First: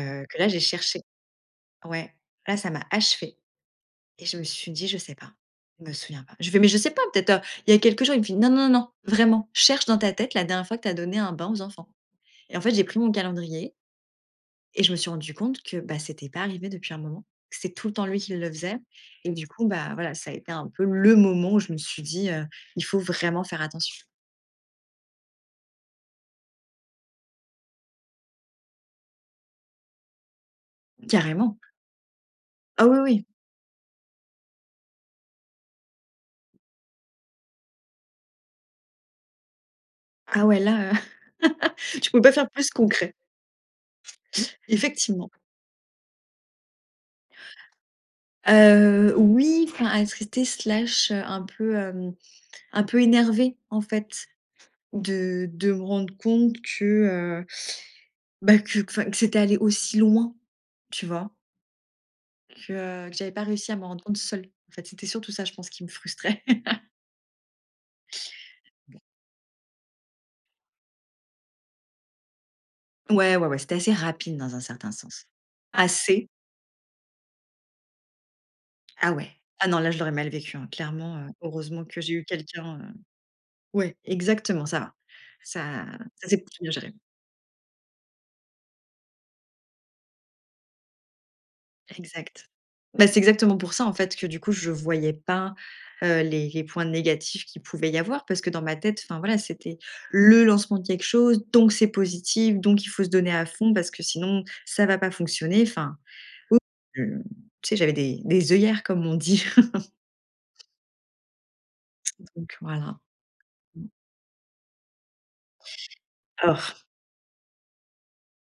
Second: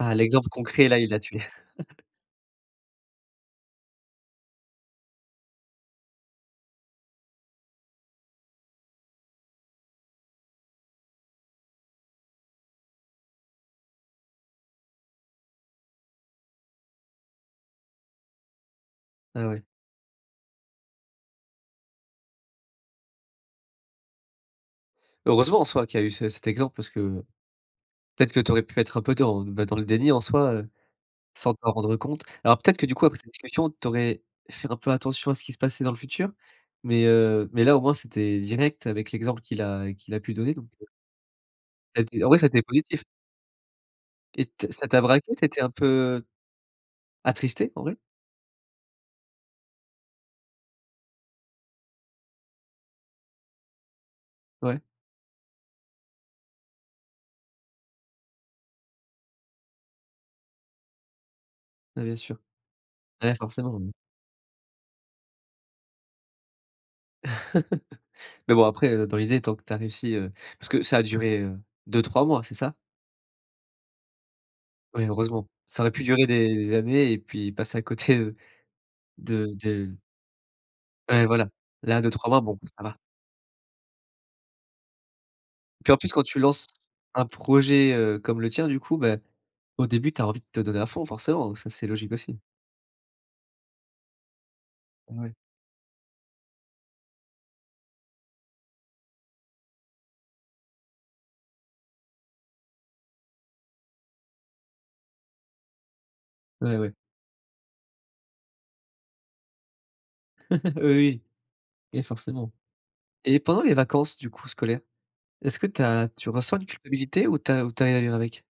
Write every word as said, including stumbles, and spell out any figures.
Ah, que là l'exemple j'ai concret là, cherché. il a tué. Ouais, là, ça m'a achevé et je me suis dit: «Je sais pas, je me souviens pas». Je fais: «Mais je sais pas peut-être, heu, il y a quelques jours», il me fait: «Non, non, non, non, vraiment, cherche dans ta tête la dernière fois que tu as donné un bain aux enfants» et en fait, j'ai pris mon calendrier et je me suis rendue compte que, bah, c'était pas arrivé depuis un moment. C'est tout le temps lui qui le faisait et du Ah, ouais. coup, bah voilà, ça a été un peu le moment où je me suis dit, heu,: «Il faut vraiment faire attention». Heureusement en soi qu'il y a eu ce cet exemple parce que, peut-être que tu aurais pu être un peu dans, beh, dans le déni en soi, heu, sans Carrément. t'en rendre compte. Alors peut-être Ah que du oui, coup après oui. cette discussion, tu aurais fait un peu attention à ce qui se passait dans le futur? Mais, heu, mais là, au moins c'était direct avec l'exemple qu'il a qu'il a pu Ah donner ouais, donc, heu là, heu, ça tu pouvais été en pas vrai ça a faire été plus positif. concret. Et t ça t'a Effectivement. braqué, tu étais un peu attristée, en vrai? Heu, oui, enfin attristée, slash, un peu, hem, un peu énervée en fait Ouais. de de me rendre compte que, heu, bah, que enfin, que c'était allé aussi loin, tu vois? Mais bien sûr. Que, heu, que j'avais Ouais pas réussi à forcément. me Mmh. rendre compte seule. En fait, c'était surtout ça, je pense, qui me frustrait. Mais bon après, heu, dans l'idée, tant que tu as réussi, heu, parce que ça a duré, heu, deux-trois mois, c'est ça? Ouais, ouais, ouais, c'était assez rapide dans un certain Oui sens, heureusement, ça aurait pu durer assez des années et puis passer à côté, heu, Ah, ouais, de ah, non là de je l'aurais mal vécu hein, clairement, Ouais, heu, voilà, heureusement que là, j'ai eu deux-trois mois, bon quelqu'un, ça heu, va. ouais exactement ça va, ça Puis en plus quand ça s'est tu plutôt lances bien géré. un projet, heu, comme le tien du coup, bah, au début tu as envie de te donner à fond forcément, ça, c'est logique aussi. Exact. Bah, c'est exactement pour ça en fait que du coup je voyais Ouais. pas, heu, les les points négatifs qu'il pouvait y avoir parce que dans ma tête, enfin, voilà, c'était le lancement de quelque chose, donc c'est positif, donc il faut se donner à fond parce que sinon ça va pas fonctionner. Enfin, ou Ouais, ouais. je tu sais j'avais des des œillères comme on dit. Oui et forcément Donc voilà, et pendant les mmh. vacances du coup scolaires, est-ce que tu as tu Ah ressens une f culpabilité ou tu as ou tu arrives à vivre avec?